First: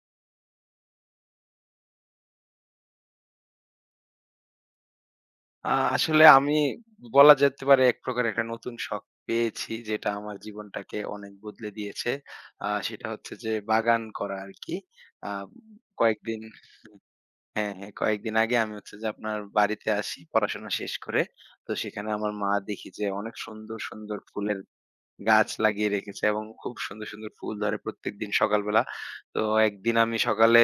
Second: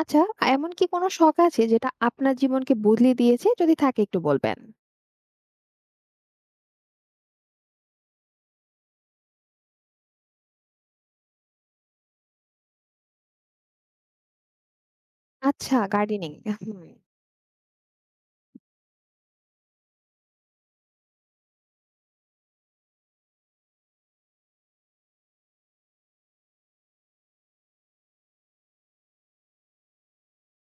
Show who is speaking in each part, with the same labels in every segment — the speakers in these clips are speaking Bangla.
Speaker 1: আচ্ছা, এমন কি কোনো শখ আছে যেটা আপনার জীবনকে বদলে দিয়েছে? যদি থাকে একটু বলবেন।
Speaker 2: আ আসলে আমি বলা যেতে পারে এক প্রকার একটা নতুন শখ পেয়েছি যেটা আমার জীবনটাকে অনেক বদলে দিয়েছে। সেটা হচ্ছে যে বাগান করা আরকি। আ
Speaker 1: আচ্ছা, গার্ডেনিং।
Speaker 2: কয়েকদিন
Speaker 1: হুম,
Speaker 2: হ্যাঁ, হ্যাঁ, কয়েকদিন আগে আমি হচ্ছে যে আপনার বাড়িতে আসি পড়াশোনা শেষ করে। তো সেখানে আমার মা দেখি যে অনেক সুন্দর, সুন্দর ফুলের গাছ লাগিয়ে রেখেছে এবং খুব সুন্দর, সুন্দর ফুল ধরে প্রত্যেকদিন সকালবেলা। তো একদিন আমি সকালে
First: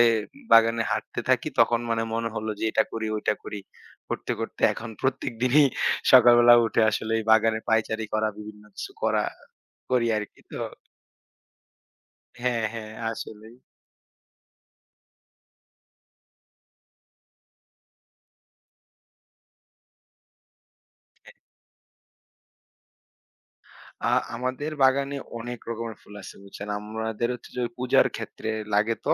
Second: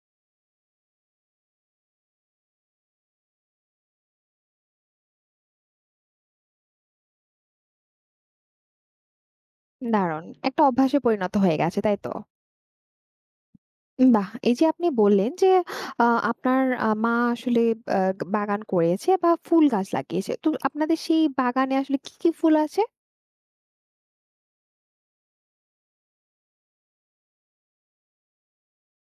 Speaker 2: বাগানে হাঁটতে থাকি, তখন মানে মনে হলো যে এটা করি, ওইটা করি। করতে, করতে এখন প্রত্যেকদিনই সকালবেলা উঠে আসলে এই বাগানে পায়চারি করা, বিভিন্ন কিছু করা, করি
Speaker 1: দারুণ।
Speaker 2: আরকি। তো
Speaker 1: একটা অভ্যাসে পরিণত হয়ে গেছে, তাই তো?
Speaker 2: হ্যাঁ, হ্যাঁ আসলেই।
Speaker 1: বাহ! এই যে আপনি বললেন যে আ আপনার মা আসলে আ বাগান করেছে বা ফুল গাছ লাগিয়েছে। তো আপনাদের সেই বাগানে আসলে কি, কি ফুল আছে?
Speaker 2: আ আমাদের বাগানে অনেক রকমের ফুল আছে বুঝছেন? আমাদের হচ্ছে যে ওই পূজার ক্ষেত্রে লাগে তো।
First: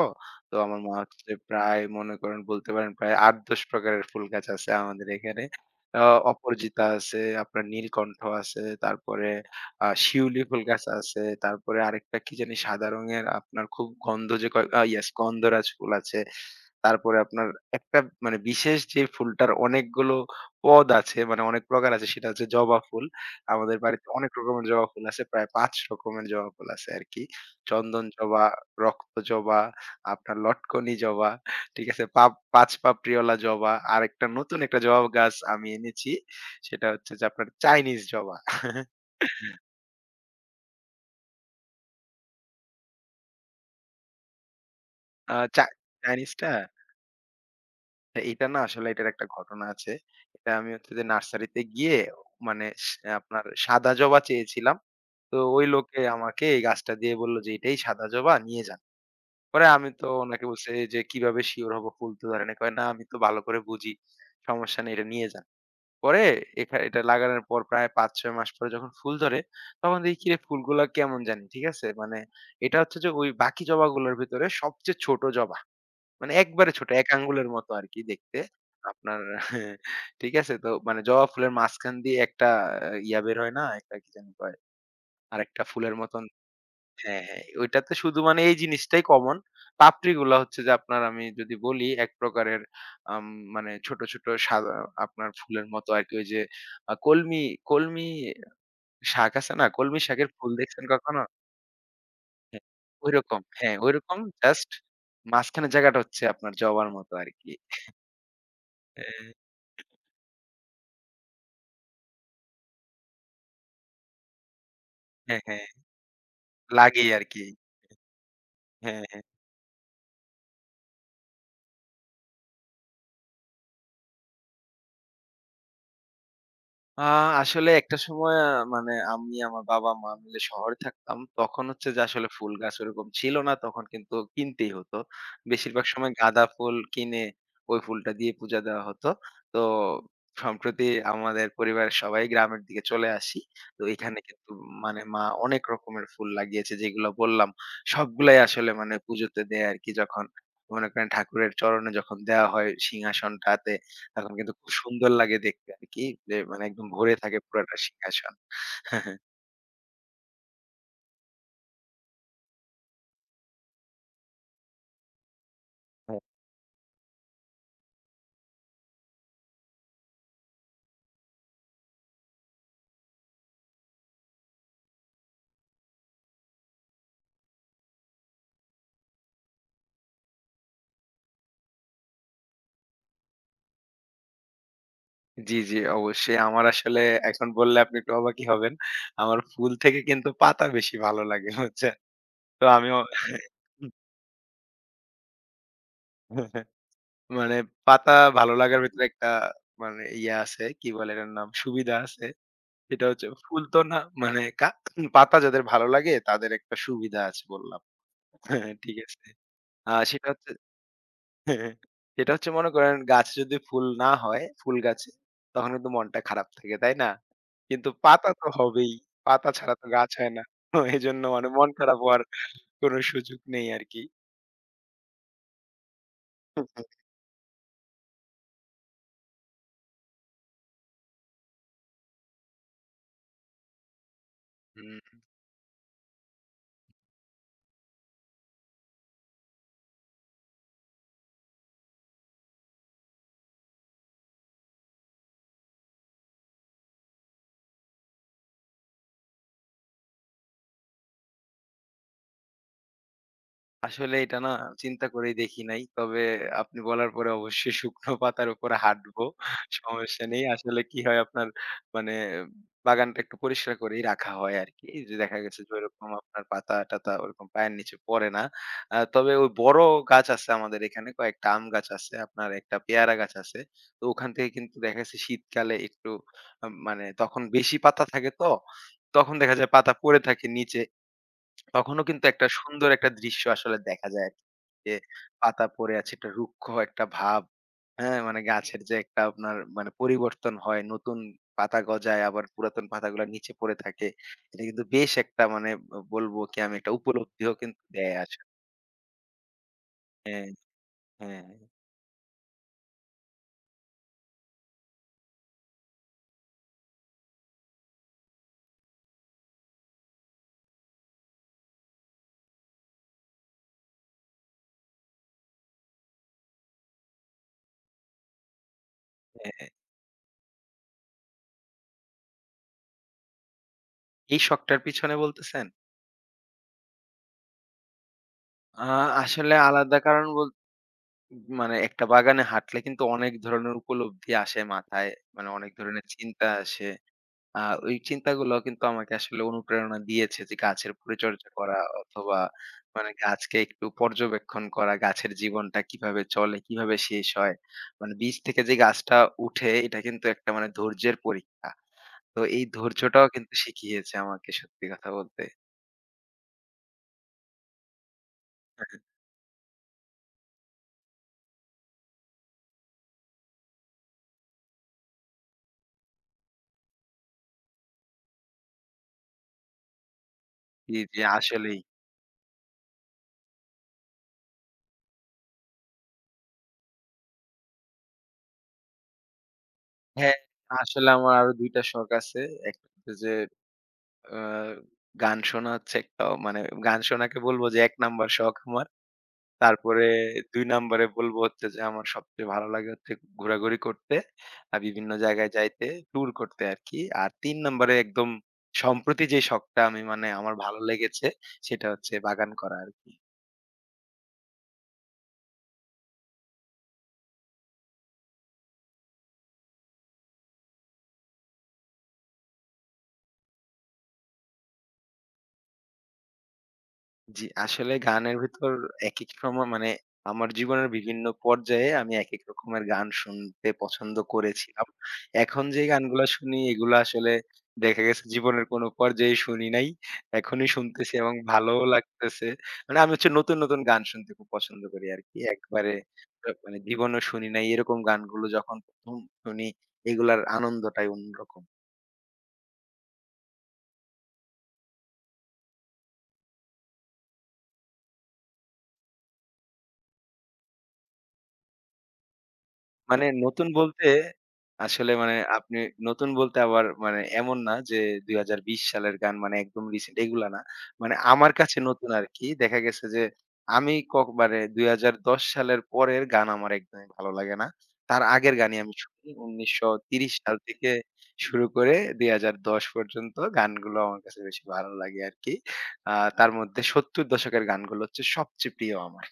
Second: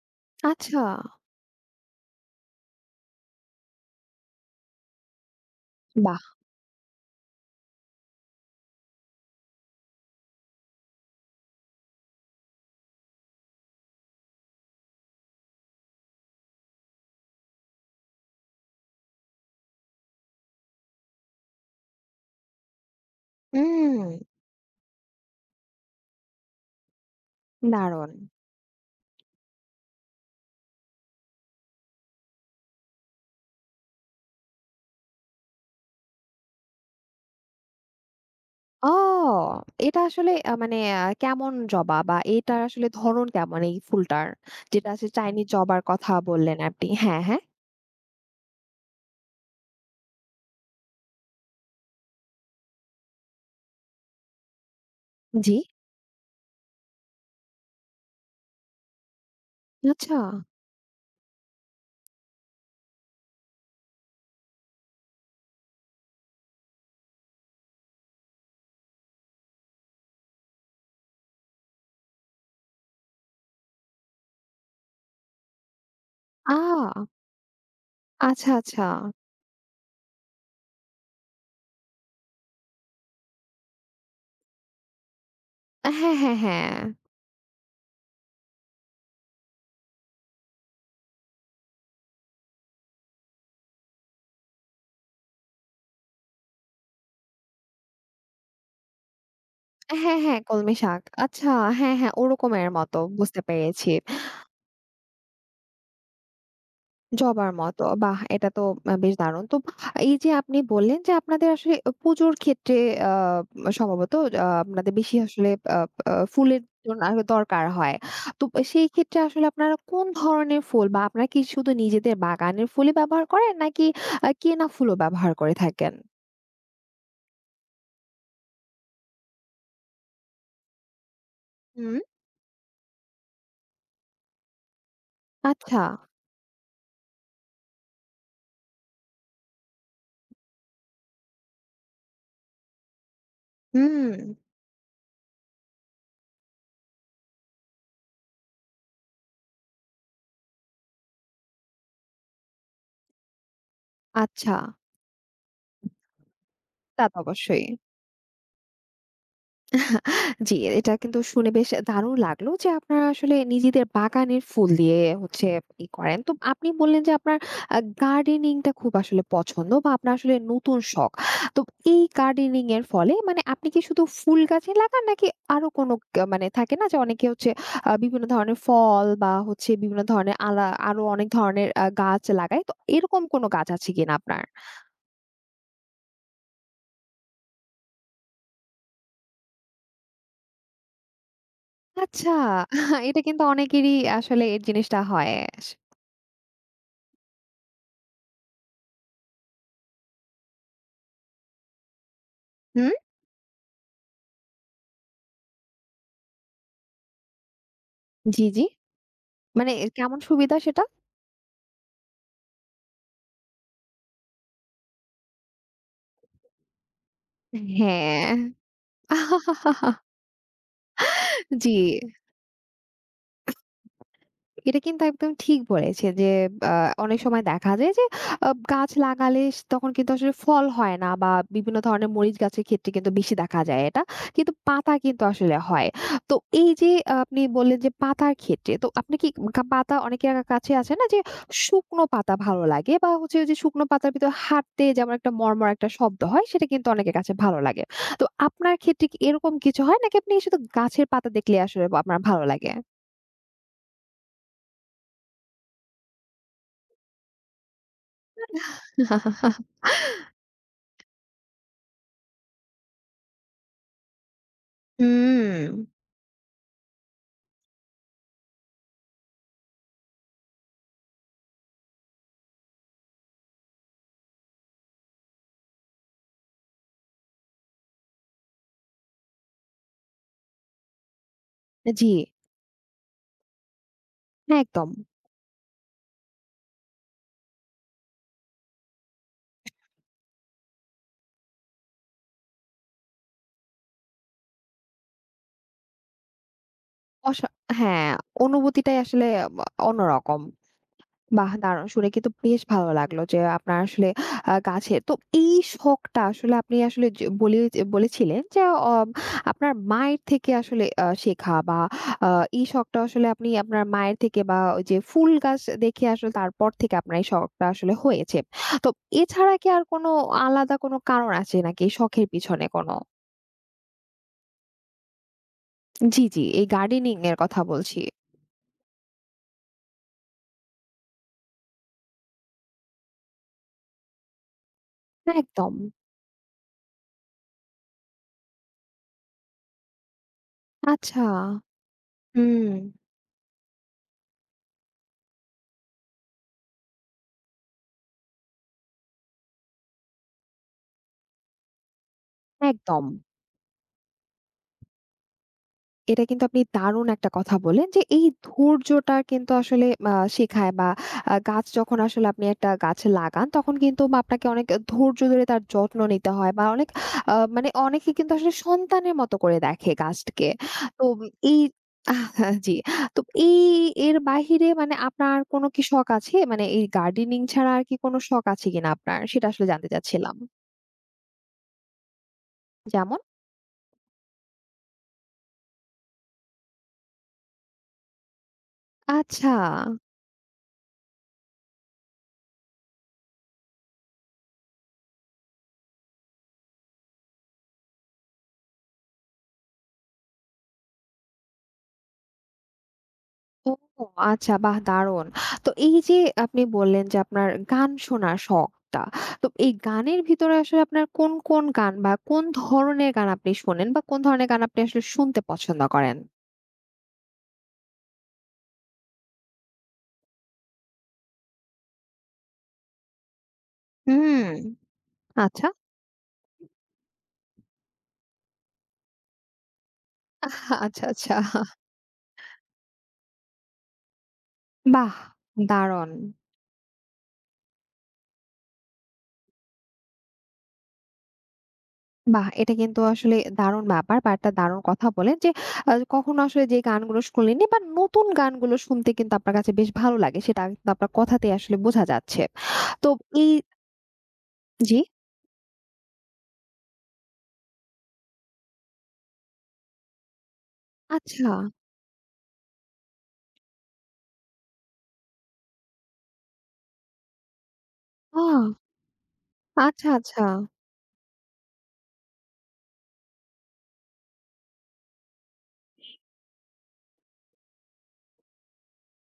Speaker 2: তো
Speaker 1: আচ্ছা,
Speaker 2: আমার মা হচ্ছে যে প্রায় মনে করেন বলতে পারেন প্রায় ৮-১০ প্রকারের ফুল গাছ আছে আমাদের এখানে। আ
Speaker 1: বাহ!
Speaker 2: অপরাজিতা আছে, আপনার নীলকণ্ঠ আছে, তারপরে শিউলি ফুল গাছ আছে, তারপরে আরেকটা কি জানি সাদা রঙের আপনার খুব গন্ধ যে কয় ইয়েস গন্ধরাজ ফুল আছে। তারপরে আপনার একটা মানে বিশেষ যে ফুলটার অনেকগুলো পদ আছে মানে অনেক প্রকার আছে সেটা হচ্ছে জবা ফুল। আমাদের
Speaker 1: হুম,
Speaker 2: বাড়িতে অনেক রকমের জবা ফুল আছে। প্রায় ৫ রকমের জবা ফুল আছে আরকি। চন্দন
Speaker 1: দারুণ।
Speaker 2: জবা, রক্ত জবা, আপনার লটকনি জবা, ঠিক আছে? পাপ ৫ পাপড়িওয়ালা জবা। আরেকটা নতুন একটা জবা গাছ আমি এনেছি। সেটা হচ্ছে যে আপনার চাইনিজ জবা।
Speaker 1: ও! এটা আসলে আ মানে আ কেমন জবা বা এটার আসলে ধরন কেমন এই ফুলটার? যেটা আসলে
Speaker 2: আ
Speaker 1: চাইনিজ
Speaker 2: চা
Speaker 1: জবার কথা
Speaker 2: চাইনিজটা
Speaker 1: বললেন আপনি। হ্যাঁ, হ্যাঁ।
Speaker 2: এটা না আসলে এটার একটা ঘটনা আছে। এটা আমি হচ্ছে যে নার্সারিতে গিয়ে মানে আপনার সাদা জবা চেয়েছিলাম। তো
Speaker 1: জি।
Speaker 2: ওই লোকে আমাকে এই গাছটা দিয়ে বলল যে, "এটাই সাদা জবা নিয়ে যান।" পরে আমি তো
Speaker 1: আচ্ছা।
Speaker 2: উনাকে বলছি যে, "কিভাবে সিউর হবো ফুল তো ধরে নাই?" কয়, "না আমি তো ভালো করে বুঝি। সমস্যা নেই এটা নিয়ে যান।" পরে এটা লাগানোর পর প্রায় ৫-৬ মাস পরে যখন ফুল ধরে তখন দেখি কিরে ফুলগুলা কেমন জানি, ঠিক আছে? মানে এটা হচ্ছে যে ওই বাকি জবাগুলোর ভেতরে সবচেয়ে ছোট জবা। মানে
Speaker 1: আ
Speaker 2: একবারে ছোট ১ আঙ্গুলের মতো আরকি দেখতে।
Speaker 1: আচ্ছা, আচ্ছা।
Speaker 2: আপনার ঠিক আছে? তো মানে জবা ফুলের মাঝখান দিয়ে একটা আহ, ইয়া বের হয় না? একটা কি জানি কয়? আরেকটা ফুলের
Speaker 1: হ্যাঁ,
Speaker 2: মতন
Speaker 1: হ্যাঁ, হ্যাঁ।
Speaker 2: হ্যাঁ, হ্যাঁ। ওইটাতে শুধু মানে এই জিনিসটাই কমন। পাপড়িগুলা হচ্ছে যে আপনার আমি যদি বলি এক প্রকারের আম মানে ছোট, ছোট সাদা আপনার ফুলের মতো আরকি ওই যে আ কলমি, কলমি শাক আছে না? কলমি
Speaker 1: হ্যাঁ,
Speaker 2: শাকের
Speaker 1: হ্যাঁ,
Speaker 2: ফুল
Speaker 1: কলমি
Speaker 2: দেখছেন
Speaker 1: শাক।
Speaker 2: কখনো?
Speaker 1: আচ্ছা, হ্যাঁ, হ্যাঁ,
Speaker 2: হ্যাঁ,
Speaker 1: ওরকমের মতো বুঝতে
Speaker 2: ঐরকম। হ্যাঁ,
Speaker 1: পেরেছি।
Speaker 2: ঐরকম জাস্ট মাঝখানের জায়গাটা হচ্ছে আপনার জবার মতো
Speaker 1: জবার
Speaker 2: আরকি।
Speaker 1: মতো। বাহ! এটা তো বেশ
Speaker 2: হ্যাঁ,
Speaker 1: দারুণ। তো এই যে আপনি বললেন যে আপনাদের আসলে পুজোর ক্ষেত্রে আ সম্ভবত আপনাদের বেশি
Speaker 2: হ্যাঁ,
Speaker 1: আসলে
Speaker 2: হ্যাঁ।
Speaker 1: আ আ ফুলের জন্য
Speaker 2: লাগেই
Speaker 1: আরো
Speaker 2: আরকি।
Speaker 1: দরকার হয়। তো সেই
Speaker 2: হ্যাঁ,
Speaker 1: ক্ষেত্রে
Speaker 2: হ্যাঁ।
Speaker 1: আসলে আপনারা কোন ধরনের ফুল বা আপনারা কি শুধু নিজেদের বাগানের ফুলই ব্যবহার করেন নাকি কেনা ফুলও ব্যবহার করে থাকেন?
Speaker 2: আ আসলে একটা সময় মানে আমি আমার বাবা-মা মিলে শহরে থাকতাম। তখন হচ্ছে
Speaker 1: হুম।
Speaker 2: যে আসলে ফুল গাছ ওরকম ছিল না। তখন কিন্তু কিনতেই হতো।
Speaker 1: আচ্ছা।
Speaker 2: বেশিরভাগ সময় গাঁদা ফুল কিনে ওই ফুলটা দিয়ে পূজা দেওয়া হতো। তো সম্প্রতি আমাদের পরিবারের সবাই গ্রামের দিকে চলে আসি। তো
Speaker 1: হুম,
Speaker 2: এখানে কিন্তু মানে মা অনেক রকমের ফুল লাগিয়েছে যেগুলো বললাম। সবগুলাই আসলে মানে পুজোতে দেয় আরকি যখন মনে করেন ঠাকুরের চরণে যখন দেওয়া হয় সিংহাসনটাতে তখন কিন্তু
Speaker 1: আচ্ছা।
Speaker 2: খুব সুন্দর লাগে দেখতে আরকি। যে মানে একদম
Speaker 1: তা
Speaker 2: ভরে
Speaker 1: তো
Speaker 2: থাকে
Speaker 1: অবশ্যই।
Speaker 2: পুরাটা সিংহাসন। হ্যাঁ।
Speaker 1: জি, এটা কিন্তু শুনে বেশ দারুণ লাগলো যে আপনারা আসলে নিজেদের বাগানের ফুল দিয়ে হচ্ছে ই করেন। তো আপনি বললেন যে আপনার গার্ডেনিংটা খুব আসলে পছন্দ বা আপনার আসলে নতুন শখ। তো এই গার্ডেনিং এর ফলে মানে আপনি কি শুধু ফুল গাছই লাগান নাকি আরো কোনো মানে থাকে না যে অনেকে হচ্ছে বিভিন্ন ধরনের ফল বা হচ্ছে বিভিন্ন ধরনের আরো অনেক ধরনের গাছ লাগায়। তো এরকম কোনো গাছ আছে কিনা আপনার?
Speaker 2: জি, জি, অবশ্যই। আমার আসলে এখন বললে আপনি একটু অবাকই হবেন। আমার ফুল থেকে কিন্তু পাতা বেশি ভালো লাগে বুঝছেন?
Speaker 1: আচ্ছা,
Speaker 2: তো আমিও
Speaker 1: এটা কিন্তু অনেকেরই আসলে এই জিনিসটা হয়। স
Speaker 2: মানে পাতা ভালো লাগার ভেতরে একটা মানে ইয়ে আছে, কি বলে এটার নাম? সুবিধা আছে।
Speaker 1: হুম?
Speaker 2: সেটা হচ্ছে ফুল তো না মানে পাতা যাদের ভালো লাগে তাদের একটা সুবিধা আছে বললাম।
Speaker 1: জি, জি।
Speaker 2: হ্যাঁ, ঠিক আছে?
Speaker 1: মানে
Speaker 2: আ
Speaker 1: কেমন
Speaker 2: সেটা হচ্ছে
Speaker 1: সুবিধা সেটা?
Speaker 2: এটা হচ্ছে মনে করেন গাছে যদি ফুল না হয়, ফুল গাছে, তখন কিন্তু মনটা খারাপ থাকে, তাই না? কিন্তু পাতা
Speaker 1: হ্যাঁ।
Speaker 2: তো হবেই। পাতা ছাড়া তো গাছ হয় না। তো এজন্য মানে মন
Speaker 1: জি।
Speaker 2: খারাপ হওয়ার কোনো সুযোগ নেই আরকি।
Speaker 1: এটা কিন্তু একদম ঠিক বলেছেন যে আ অনেক সময় দেখা যায় যে গাছ লাগালে তখন কিন্তু আসলে ফল হয় না বা বিভিন্ন ধরনের মরিচ গাছের ক্ষেত্রে কিন্তু বেশি দেখা যায় এটা। কিন্তু পাতা কিন্তু আসলে হয়। তো এই যে আহ, আপনি বললেন যে পাতার ক্ষেত্রে তো আপনি কি পাতা অনেকের কাছে আছে না যে শুকনো পাতা ভালো লাগে বা হচ্ছে ওই যে শুকনো পাতার ভিতর হাঁটতে যেমন একটা মরমর একটা শব্দ হয় সেটা কিন্তু অনেকের কাছে ভালো লাগে। তো আপনার ক্ষেত্রে কি এরকম কিছু হয় নাকি আপনি শুধু গাছের পাতা দেখলে আসলে আপনার ভালো লাগে?
Speaker 2: আসলে এটা না চিন্তা করেই দেখি নাই। তবে আপনি বলার পরে অবশ্যই শুকনো পাতার উপরে হাঁটবো। সমস্যা নেই। আসলে কি হয় আপনার মানে বাগানটা একটু পরিষ্কার করেই রাখা হয় আরকি। এই যে দেখা গেছে যে
Speaker 1: হুম।
Speaker 2: ওইরকম আপনার পাতা-টাতা ওরকম পায়ের নিচে পড়ে না। তবে ওই বড় গাছ আছে আমাদের এখানে কয়েকটা আম গাছ আছে, আপনার একটা পেয়ারা গাছ আছে। তো ওখান থেকে কিন্তু দেখা গেছে শীতকালে একটু মানে তখন বেশি পাতা থাকে তো, তখন দেখা যায় পাতা পড়ে থাকে নিচে। তখনও
Speaker 1: জি,
Speaker 2: কিন্তু একটা সুন্দর একটা দৃশ্য আসলে দেখা যায় আরকি।
Speaker 1: হ্যাঁ, একদম।
Speaker 2: যে পাতা পড়ে আছে একটা রুক্ষ একটা ভাব। হ্যাঁ? মানে গাছের যে একটা আপনার মানে পরিবর্তন হয়, নতুন পাতা গজায় আবার পুরাতন পাতাগুলা নিচে পড়ে থাকে। এটা কিন্তু বেশ একটা মানে বলবো কি আমি একটা
Speaker 1: অসা
Speaker 2: উপলব্ধিও কিন্তু
Speaker 1: হ্যাঁ,
Speaker 2: দেয় আসলে।
Speaker 1: অনুভূতিটাই আসলে বা অন্যরকম।
Speaker 2: হ্যাঁ, হ্যাঁ,
Speaker 1: বাহ! দারুণ শুনে কিন্তু বেশ ভালো লাগলো যে আপনার আসলে গাছের তো এই শখটা আসলে আপনি আসলে যে বলে বলেছিলেন যে অ আপনার মায়ের থেকে আসলে শেখা বা আ এই শখটা আসলে আপনি আপনার মায়ের থেকে বা ওই যে ফুল গাছ দেখে আসলে তারপর থেকে আপনার এই শখটা আসলে হয়েছে। তো এছাড়া কি
Speaker 2: হ্যাঁ।
Speaker 1: আর কোনো আলাদা কোনো কারণ আছে নাকি এই শখের পিছনে কোনো?
Speaker 2: এই শখটার পিছনে বলতেছেন?
Speaker 1: জি, জি, এই গার্ডেনিং এর কথা বলছি।
Speaker 2: আ আসলে আলাদা কারণ মানে একটা বাগানে হাঁটলে কিন্তু অনেক ধরনের উপলব্ধি আসে মাথায়। মানে অনেক
Speaker 1: একদম।
Speaker 2: ধরনের চিন্তা আসে। আ ওই চিন্তাগুলো কিন্তু আমাকে আসলে অনুপ্রেরণা দিয়েছে যে গাছের
Speaker 1: আচ্ছা।
Speaker 2: পরিচর্যা করা অথবা
Speaker 1: হুম।
Speaker 2: মানে গাছকে একটু পর্যবেক্ষণ করা, গাছের জীবনটা কিভাবে চলে, কিভাবে শেষ হয়। মানে বীজ থেকে যে গাছটা উঠে এটা কিন্তু একটা মানে ধৈর্যের পরীক্ষা। তো এই
Speaker 1: একদম।
Speaker 2: ধৈর্যটাও কিন্তু শিখিয়েছে আমাকে সত্যি কথা বলতে।
Speaker 1: এটা কিন্তু আপনি দারুণ একটা কথা বলেন যে এই ধৈর্যটা কিন্তু আসলে শেখায় বা গাছ যখন আসলে আপনি একটা গাছ লাগান তখন কিন্তু বা আপনাকে অনেক ধৈর্য ধরে তার যত্ন নিতে হয় বা অনেক মানে অনেকে কিন্তু আসলে সন্তানের মতো করে দেখে গাছকে।
Speaker 2: জি,
Speaker 1: তো
Speaker 2: জি
Speaker 1: এই
Speaker 2: আসলেই।
Speaker 1: আহ, জি। তো এই এর বাহিরে মানে আপনার আর কোনো কি শখ আছে? মানে এই গার্ডেনিং ছাড়া আর কি কোনো শখ আছে কিনা আপনার? সেটা আসলে জানতে চাচ্ছিলাম।
Speaker 2: হ্যাঁ, আসলে আমার আরো ২ টা শখ আছে। একটা হচ্ছে
Speaker 1: যেমন?
Speaker 2: যে আ গান শোনা হচ্ছে একটা মানে গান শোনাকে বলব যে ১ নাম্বার শখ আমার।
Speaker 1: আচ্ছা।
Speaker 2: তারপরে ২ নম্বরে বলব হচ্ছে যে আমার সবচেয়ে ভালো লাগে হচ্ছে ঘোরাঘুরি করতে, বিভিন্ন জায়গায় যাইতে, ট্যুর করতে আরকি। আর ৩ নম্বরে একদম সম্প্রতি যে শখটা আমি মানে আমার ভালো লেগেছে সেটা হচ্ছে বাগান করা আরকি।
Speaker 1: ও, আচ্ছা, বাহ! দারুণ। তো এই যে আপনি বললেন যে আপনার গান শোনার শখটা। তো এই গানের ভিতরে আসলে আপনার কোন, কোন গান বা কোন ধরনের গান আপনি শোনেন বা কোন ধরনের গান আপনি আসলে শুনতে পছন্দ করেন?
Speaker 2: জি, আসলে গানের ভিতর একেক সময় মানে আমার জীবনের বিভিন্ন পর্যায়ে আমি একেক রকমের গান শুনতে পছন্দ
Speaker 1: হুম।
Speaker 2: করেছিলাম। এখন
Speaker 1: আচ্ছা,
Speaker 2: যে গানগুলা শুনি এগুলা আসলে দেখা গেছে জীবনের কোনো পর্যায়ে শুনি নাই। এখনই
Speaker 1: আচ্ছা,
Speaker 2: শুনতেছি
Speaker 1: আচ্ছা।
Speaker 2: এবং ভালোও লাগতেছে। মানে আমি হচ্ছে নতুন, নতুন গান শুনতে খুব পছন্দ করি
Speaker 1: বাহ!
Speaker 2: আরকি। একবারে
Speaker 1: দারুণ।
Speaker 2: মানে জীবনেও শুনি নাই এরকম গানগুলো যখন ১ম শুনি এগুলার আনন্দটাই অন্যরকম।
Speaker 1: বাহ! এটা কিন্তু আসলে দারুণ ব্যাপার বা একটা দারুণ কথা বলেন যে কখনো আসলে যে গানগুলো শুনলেননি বা নতুন গানগুলো শুনতে কিন্তু আপনার কাছে বেশ ভালো লাগে। সেটা কিন্তু আপনার কথাতেই আসলে বোঝা যাচ্ছে। তো
Speaker 2: মানে
Speaker 1: এই
Speaker 2: নতুন বলতে
Speaker 1: জি?
Speaker 2: আসলে মানে আপনি নতুন বলতে আবার মানে এমন না যে ২০২০ সালের গান মানে একদম রিসেন্ট এগুলা না। মানে
Speaker 1: আচ্ছা।
Speaker 2: আমার কাছে নতুন আরকি। দেখা গেছে যে আমি কক মানে ২০১০ সালের পরের গান আমার একদমই ভালো লাগে না। তার
Speaker 1: ও!
Speaker 2: আগের গানই আমি শুনি।
Speaker 1: আচ্ছা,
Speaker 2: ১৯৩০
Speaker 1: আচ্ছা।
Speaker 2: সাল থেকে শুরু করে ২০১০ পর্যন্ত গানগুলো আমার কাছে বেশি ভালো লাগে আরকি। তার মধ্যে ৭০ দশকের গানগুলো হচ্ছে সবচেয়ে প্রিয় আমার।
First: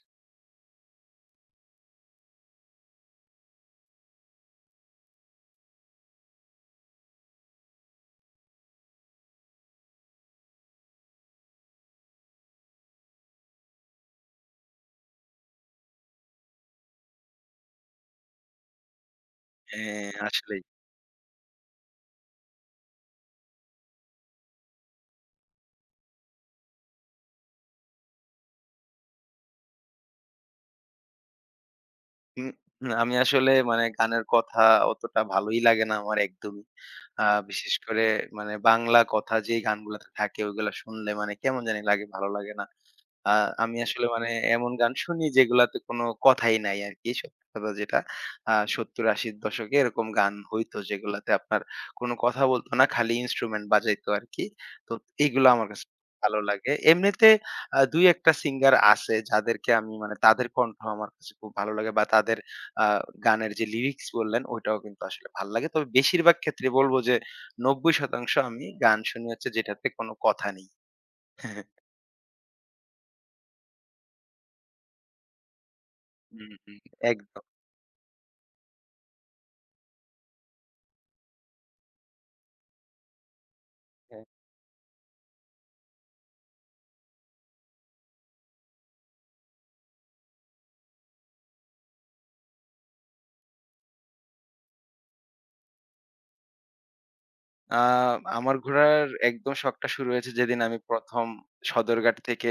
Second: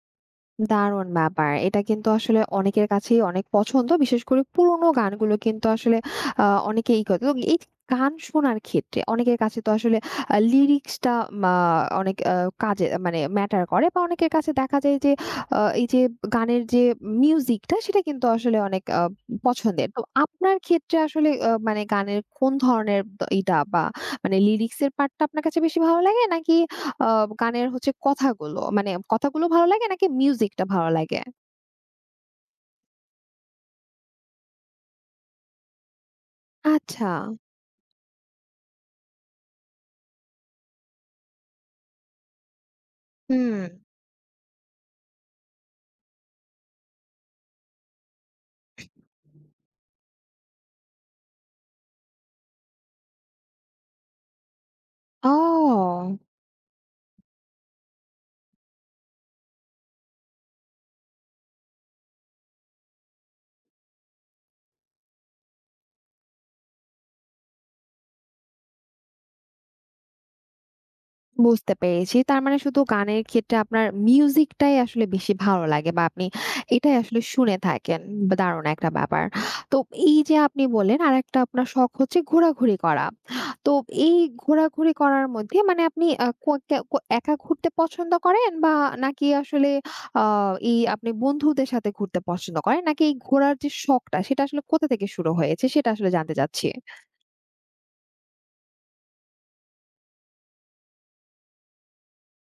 Speaker 1: দারুণ ব্যাপার। এটা কিন্তু আসলে অনেকের কাছেই অনেক পছন্দ। বিশেষ করে পুরোনো গানগুলো কিন্তু আসলে অনেকেই করে। তো এই গান শোনার ক্ষেত্রে অনেকের কাছে তো আসলে লিরিক্সটা মা অনেক কাজে মানে ম্যাটার করে বা অনেকের কাছে দেখা যায় যে এই যে গানের যে মিউজিকটা সেটা কিন্তু আসলে অনেক পছন্দের। তো
Speaker 2: হ্যাঁ,
Speaker 1: আপনার
Speaker 2: আসলেই।
Speaker 1: ক্ষেত্রে আসলে মানে গানের কোন ধরনের এটা বা মানে লিরিক্সের পার্টটা আপনার কাছে বেশি ভালো লাগে নাকি আ গানের হচ্ছে কথাগুলো ভালো লাগে নাকি মিউজিকটা ভালো লাগে?
Speaker 2: উম না, আমি আসলে মানে গানের কথা অতটা ভালোই লাগে না আমার একদমই।
Speaker 1: আচ্ছা।
Speaker 2: আ বিশেষ করে মানে বাংলা কথা যেই গানগুলাতে থাকে ওইগুলা শুনলে মানে কেমন জানি লাগে, ভালো লাগে না। আ
Speaker 1: হুম।
Speaker 2: আমি আসলে মানে এমন গান শুনি যেগুলাতে কোনো কথাই নাই আরকি। সত্যি কথা যেটা ৭০-৮০ দশকে এরকম গান হইতো যেগুলাতে আপনার কোনো কথা বলত না, খালি ইন্সট্রুমেন্ট বাজাইতো আরকি। তো এগুলো আমার কাছে
Speaker 1: ও!
Speaker 2: ভালো লাগে। এমনিতে ২-১ টা সিঙ্গার আছে যাদেরকে আমি মানে তাদের কণ্ঠ আমার কাছে খুব ভালো লাগে বা তাদের আ গানের যে লিরিক্স বললেন ওইটাও কিন্তু আসলে ভাল লাগে। তবে বেশিরভাগ ক্ষেত্রে বলব যে ৯০% আমি গান শুনি হচ্ছে যেটাতে কোনো কথা নেই।
Speaker 1: বুঝতে পেরেছি। তার মানে শুধু গানের ক্ষেত্রে আপনার মিউজিকটাই আসলে বেশি ভালো লাগে বা আপনি
Speaker 2: হুম, হুম।
Speaker 1: এটাই আসলে
Speaker 2: একদম।
Speaker 1: শুনে থাকেন। বা দারুণ একটা ব্যাপার। তো এই যে আপনি বললেন আরেকটা আপনার শখ হচ্ছে ঘোরাঘুরি করা। তো এই
Speaker 2: হ্যাঁ।
Speaker 1: ঘোরাঘুরি করার মধ্যে মানে আপনি আ ক কে ক একা ঘুরতে পছন্দ করেন বা নাকি আসলে আ এই আপনি বন্ধুদের সাথে ঘুরতে পছন্দ করেন? নাকি এই ঘোরার যে শখটা সেটা আসলে কোথা থেকে শুরু হয়েছে সেটা আসলে জানতে চাচ্ছি।
Speaker 2: আ আমার ঘোরার একদম শখটা শুরু হয়েছে যেদিন আমি ১ম সদরঘাট থেকে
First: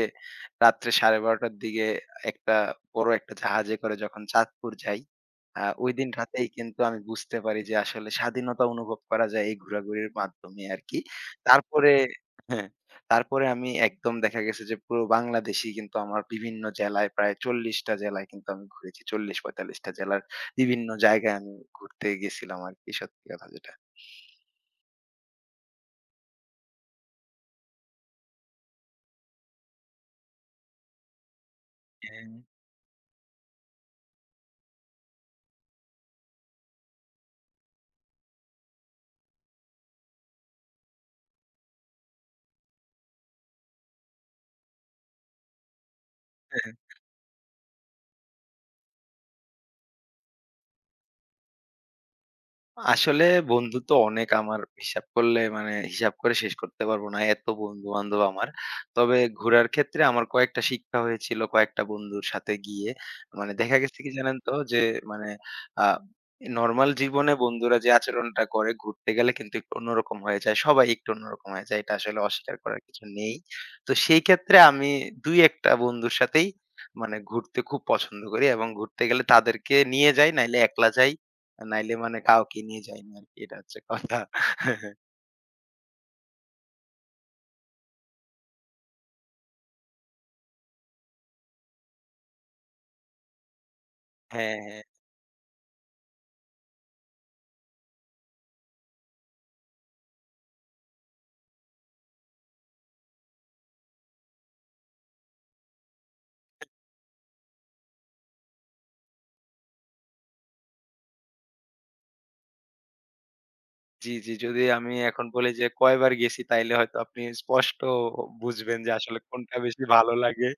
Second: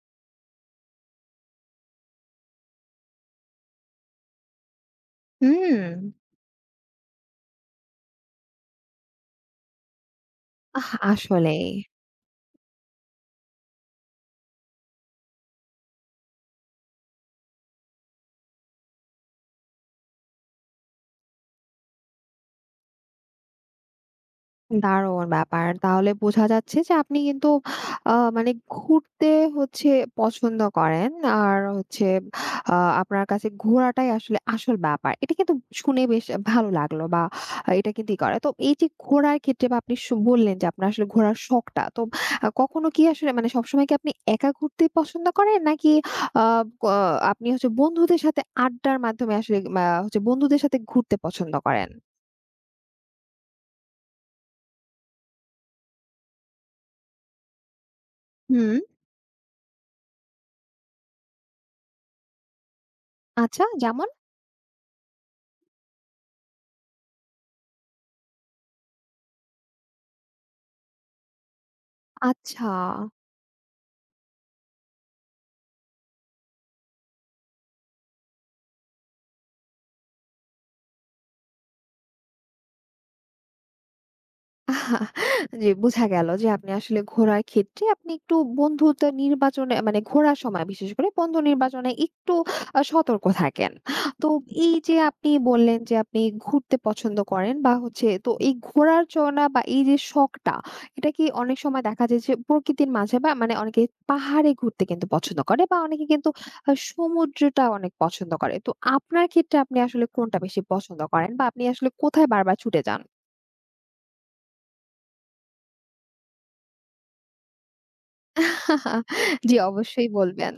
Speaker 2: রাত্রে ১২:৩০টার দিকে একটা বড় একটা জাহাজে করে যখন চাঁদপুর যাই,
Speaker 1: হুম।
Speaker 2: ঐদিন রাতেই কিন্তু আমি বুঝতে পারি যে আসলে স্বাধীনতা অনুভব করা যায় এই ঘোরাঘুরির মাধ্যমে
Speaker 1: আহ!
Speaker 2: আরকি।
Speaker 1: আসলেই।
Speaker 2: তারপরে হ্যাঁ, তারপরে আমি একদম দেখা গেছে যে পুরো বাংলাদেশই কিন্তু আমার বিভিন্ন জেলায় প্রায় ৪০ টা জেলায় কিন্তু আমি ঘুরেছি। ৪০-৪৫ টা জেলার বিভিন্ন জায়গায় আমি ঘুরতে গেছিলাম আরকি সত্যি কথা যেটা।
Speaker 1: দারুণ ব্যাপার। তাহলে বোঝা যাচ্ছে যে আপনি কিন্তু মানে ঘুরতে হচ্ছে পছন্দ করেন। আর হচ্ছে
Speaker 2: হ্যাঁ।
Speaker 1: আ আপনার কাছে ঘোরাটাই আসলে আসল ব্যাপার। এটা কিন্তু শুনে বেশ ভালো লাগলো বা এটা কিন্তু ই করে। তো এই যে ঘোরার ক্ষেত্রে বা আপনি বললেন যে আপনার আসলে ঘোরার শখটা। তো কখনো কি আসলে মানে সবসময় কি আপনি একা ঘুরতে পছন্দ করেন? নাকি আ ক আপনি হচ্ছে বন্ধুদের সাথে আড্ডার মাধ্যমে আসলে হচ্ছে বন্ধুদের সাথে ঘুরতে পছন্দ করেন?
Speaker 2: আসলে বন্ধু তো অনেক আমার হিসাব করলে মানে হিসাব করে শেষ করতে পারবো না। এত বন্ধু-বান্ধব আমার।
Speaker 1: হুম।
Speaker 2: তবে ঘোরার ক্ষেত্রে আমার কয়েকটা শিক্ষা হয়েছিল কয়েকটা বন্ধুর সাথে গিয়ে। মানে
Speaker 1: আচ্ছা,
Speaker 2: দেখা গেছে
Speaker 1: যেমন?
Speaker 2: কি জানেন তো? যে মানে আ নরমাল জীবনে বন্ধুরা যে আচরণটা করে ঘুরতে গেলে কিন্তু একটু অন্যরকম হয়ে যায়। সবাই একটু অন্যরকম হয়ে যায়। এটা আসলে অস্বীকার
Speaker 1: আচ্ছা।
Speaker 2: করার কিছু নেই। তো সেই ক্ষেত্রে আমি ২-১ টা বন্ধুর সাথেই মানে ঘুরতে খুব পছন্দ করি এবং ঘুরতে গেলে তাদেরকে নিয়ে যাই নাইলে একলা যাই। নাইলে মানে কাউকে নিয়ে যাই না আরকি। এটা হচ্ছে কথা।
Speaker 1: জি, বোঝা গেল যে আপনি আসলে ঘোরার ক্ষেত্রে আপনি একটু বন্ধুত্ব নির্বাচনে মানে ঘোরার সময় বিশেষ করে বন্ধু নির্বাচনে একটু সতর্ক থাকেন। তো
Speaker 2: হ্যাঁ,
Speaker 1: এই
Speaker 2: হ্যাঁ।
Speaker 1: যে আপনি বললেন যে আপনি ঘুরতে পছন্দ করেন বা হচ্ছে তো এই ঘোরার বা এই যে শখটা এটা কি অনেক সময় দেখা যায় যে প্রকৃতির মাঝে বা মানে অনেকে পাহাড়ে ঘুরতে কিন্তু পছন্দ করে বা অনেকে কিন্তু সমুদ্রটা অনেক পছন্দ করে। তো আপনার ক্ষেত্রে আপনি আসলে কোনটা বেশি পছন্দ করেন বা আপনি আসলে কোথায় বারবার ছুটে যান?
Speaker 2: জি, জি। যদি আমি এখন বলি যে কয়বার গেছি তাইলে হয়তো আপনি স্পষ্ট বুঝবেন যে আসলে
Speaker 1: জি,
Speaker 2: কোনটা বেশি
Speaker 1: অবশ্যই
Speaker 2: ভালো লাগে।
Speaker 1: বলবেন।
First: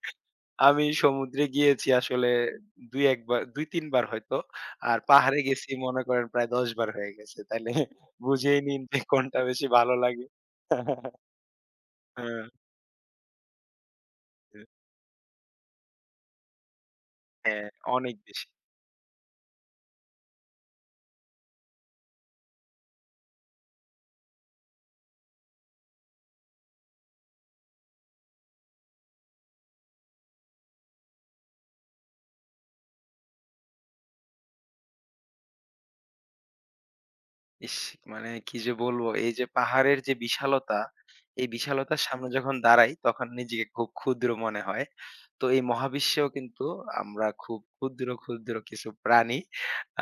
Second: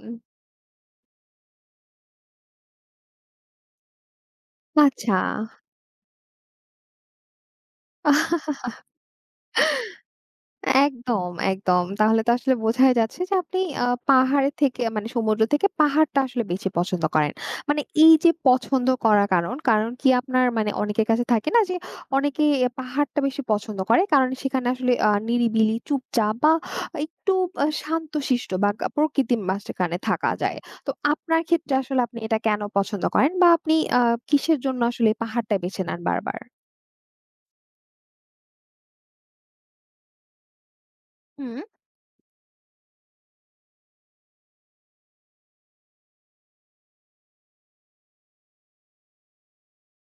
Speaker 2: আমি সমুদ্রে গিয়েছি আসলে ২-১ বার ২-৩ বার হয়তো। আর
Speaker 1: আচ্ছা।
Speaker 2: পাহাড়ে গেছি মনে করেন প্রায় ১০ বার হয়ে গেছে। তাইলে বুঝেই নিন যে কোনটা বেশি ভালো লাগে।
Speaker 1: একদম, একদম। তাহলে তো
Speaker 2: হ্যাঁ,
Speaker 1: আসলে বোঝাই যাচ্ছে যে আপনি পাহাড়ের
Speaker 2: হ্যাঁ
Speaker 1: থেকে মানে সমুদ্র থেকে পাহাড়টা আসলে বেশি পছন্দ করেন।
Speaker 2: হ্যাঁ,
Speaker 1: মানে এই
Speaker 2: অনেক
Speaker 1: যে
Speaker 2: বেশি।
Speaker 1: পছন্দ করার কারণ কি আপনার মানে অনেকের কাছে থাকে না যে অনেকে পাহাড়টা বেশি পছন্দ করে। কারণ সেখানে আসলে নিরিবিলি, চুপচাপ বা একটু শান্তশিষ্ট বা প্রকৃতির মাঝখানে থাকা যায়। তো আপনার ক্ষেত্রে আসলে আপনি এটা কেন পছন্দ করেন বা আপনি কিসের জন্য আসলে পাহাড়টা বেছে নেন বারবার?
Speaker 2: ইস! মানে কি যে বলবো? এই যে পাহাড়ের যে বিশালতা, এই
Speaker 1: হুম।
Speaker 2: বিশালতার সামনে যখন দাঁড়াই তখন নিজেকে খুব ক্ষুদ্র মনে হয়। তো এই মহাবিশ্বেও কিন্তু আমরা খুব ক্ষুদ্র, ক্ষুদ্র কিছু প্রাণী।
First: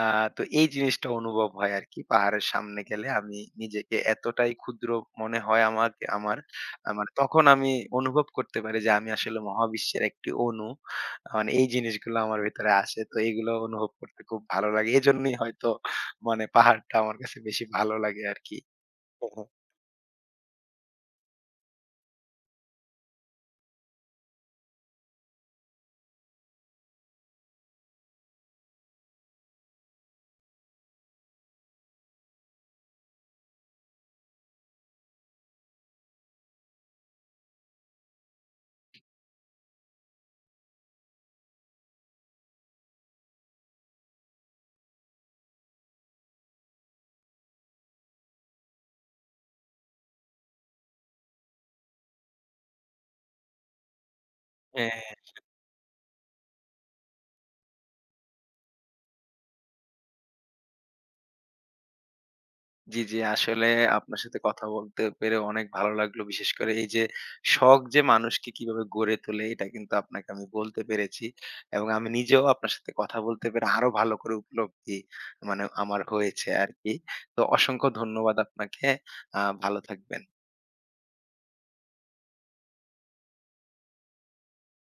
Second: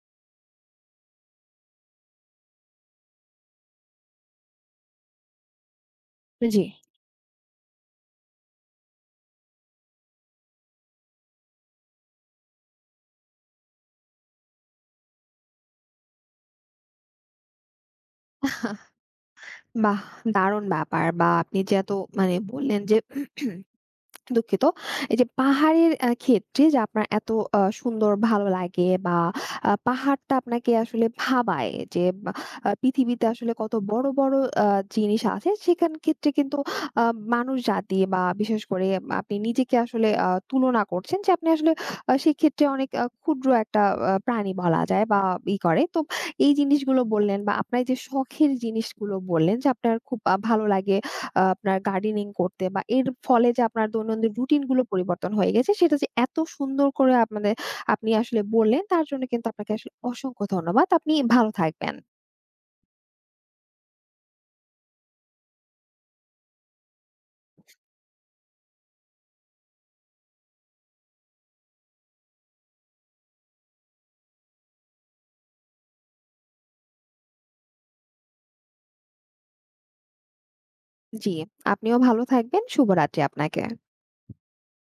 Speaker 2: আ তো এই জিনিসটা অনুভব হয় আরকি। পাহাড়ের সামনে গেলে আমি নিজেকে এতটাই ক্ষুদ্র মনে হয়
Speaker 1: জি।
Speaker 2: আমার তখন আমি অনুভব করতে পারি যে আমি আসলে মহাবিশ্বের একটি অণু। মানে এই জিনিসগুলো আমার ভেতরে আসে। তো এগুলো অনুভব করতে খুব ভালো লাগে। এজন্যই হয়তো মানে পাহাড়টা আমার কাছে বেশি ভালো লাগে আরকি। হ্যাঁ, হ্যাঁ।
Speaker 1: বাহ! দারুণ ব্যাপার বা আপনি যে এত মানে বললেন যে দুঃখিত। এই যে পাহাড়ের ক্ষেত্রে যে আপনার এত সুন্দর ভালো লাগে বা পাহাড়টা আপনাকে আসলে ভাবায় যে বা পৃথিবীতে আসলে কত বড়, বড় আ জিনিস আছে সেখান ক্ষেত্রে কিন্তু আ মানুষ জাতি বা বিশেষ করে আপনি নিজেকে আসলে তুলনা করছেন যে আপনি আসলে সেক্ষেত্রে অনেক ক্ষুদ্র একটা প্রাণী বলা যায় বা ই করে। তো এই জিনিসগুলো বললেন বা আপনার এই যে শখের জিনিসগুলো বললেন যে আপনার খুব ভালো লাগে আপনার গার্ডেনিং করতে বা এর ফলে যে আপনার দৈনন্দিন রুটিন গুলো
Speaker 2: হ্যাঁ,
Speaker 1: পরিবর্তন হয়ে গেছে সেটা যে এত সুন্দর করে আপনাদের আপনি আসলে বললেন তার জন্য কিন্তু আপনাকে আসলে অসংখ্য ধন্যবাদ। আপনি ভালো থাকবেন।
Speaker 2: জি, জি। আসলে আপনার সাথে কথা বলতে পেরে অনেক ভালো লাগলো। বিশেষ করে এই যে শখ যে মানুষকে কিভাবে গড়ে তোলে এটা কিন্তু আপনাকে আমি বলতে পেরেছি। এবং আমি নিজেও আপনার সাথে কথা বলতে পেরে আরো ভালো করে উপলব্ধি মানে আমার হয়েছে আরকি। তো অসংখ্য ধন্যবাদ আপনাকে। ভালো থাকবেন।
Speaker 1: জি, আপনিও ভালো থাকবেন। শুভরাত্রি আপনাকে।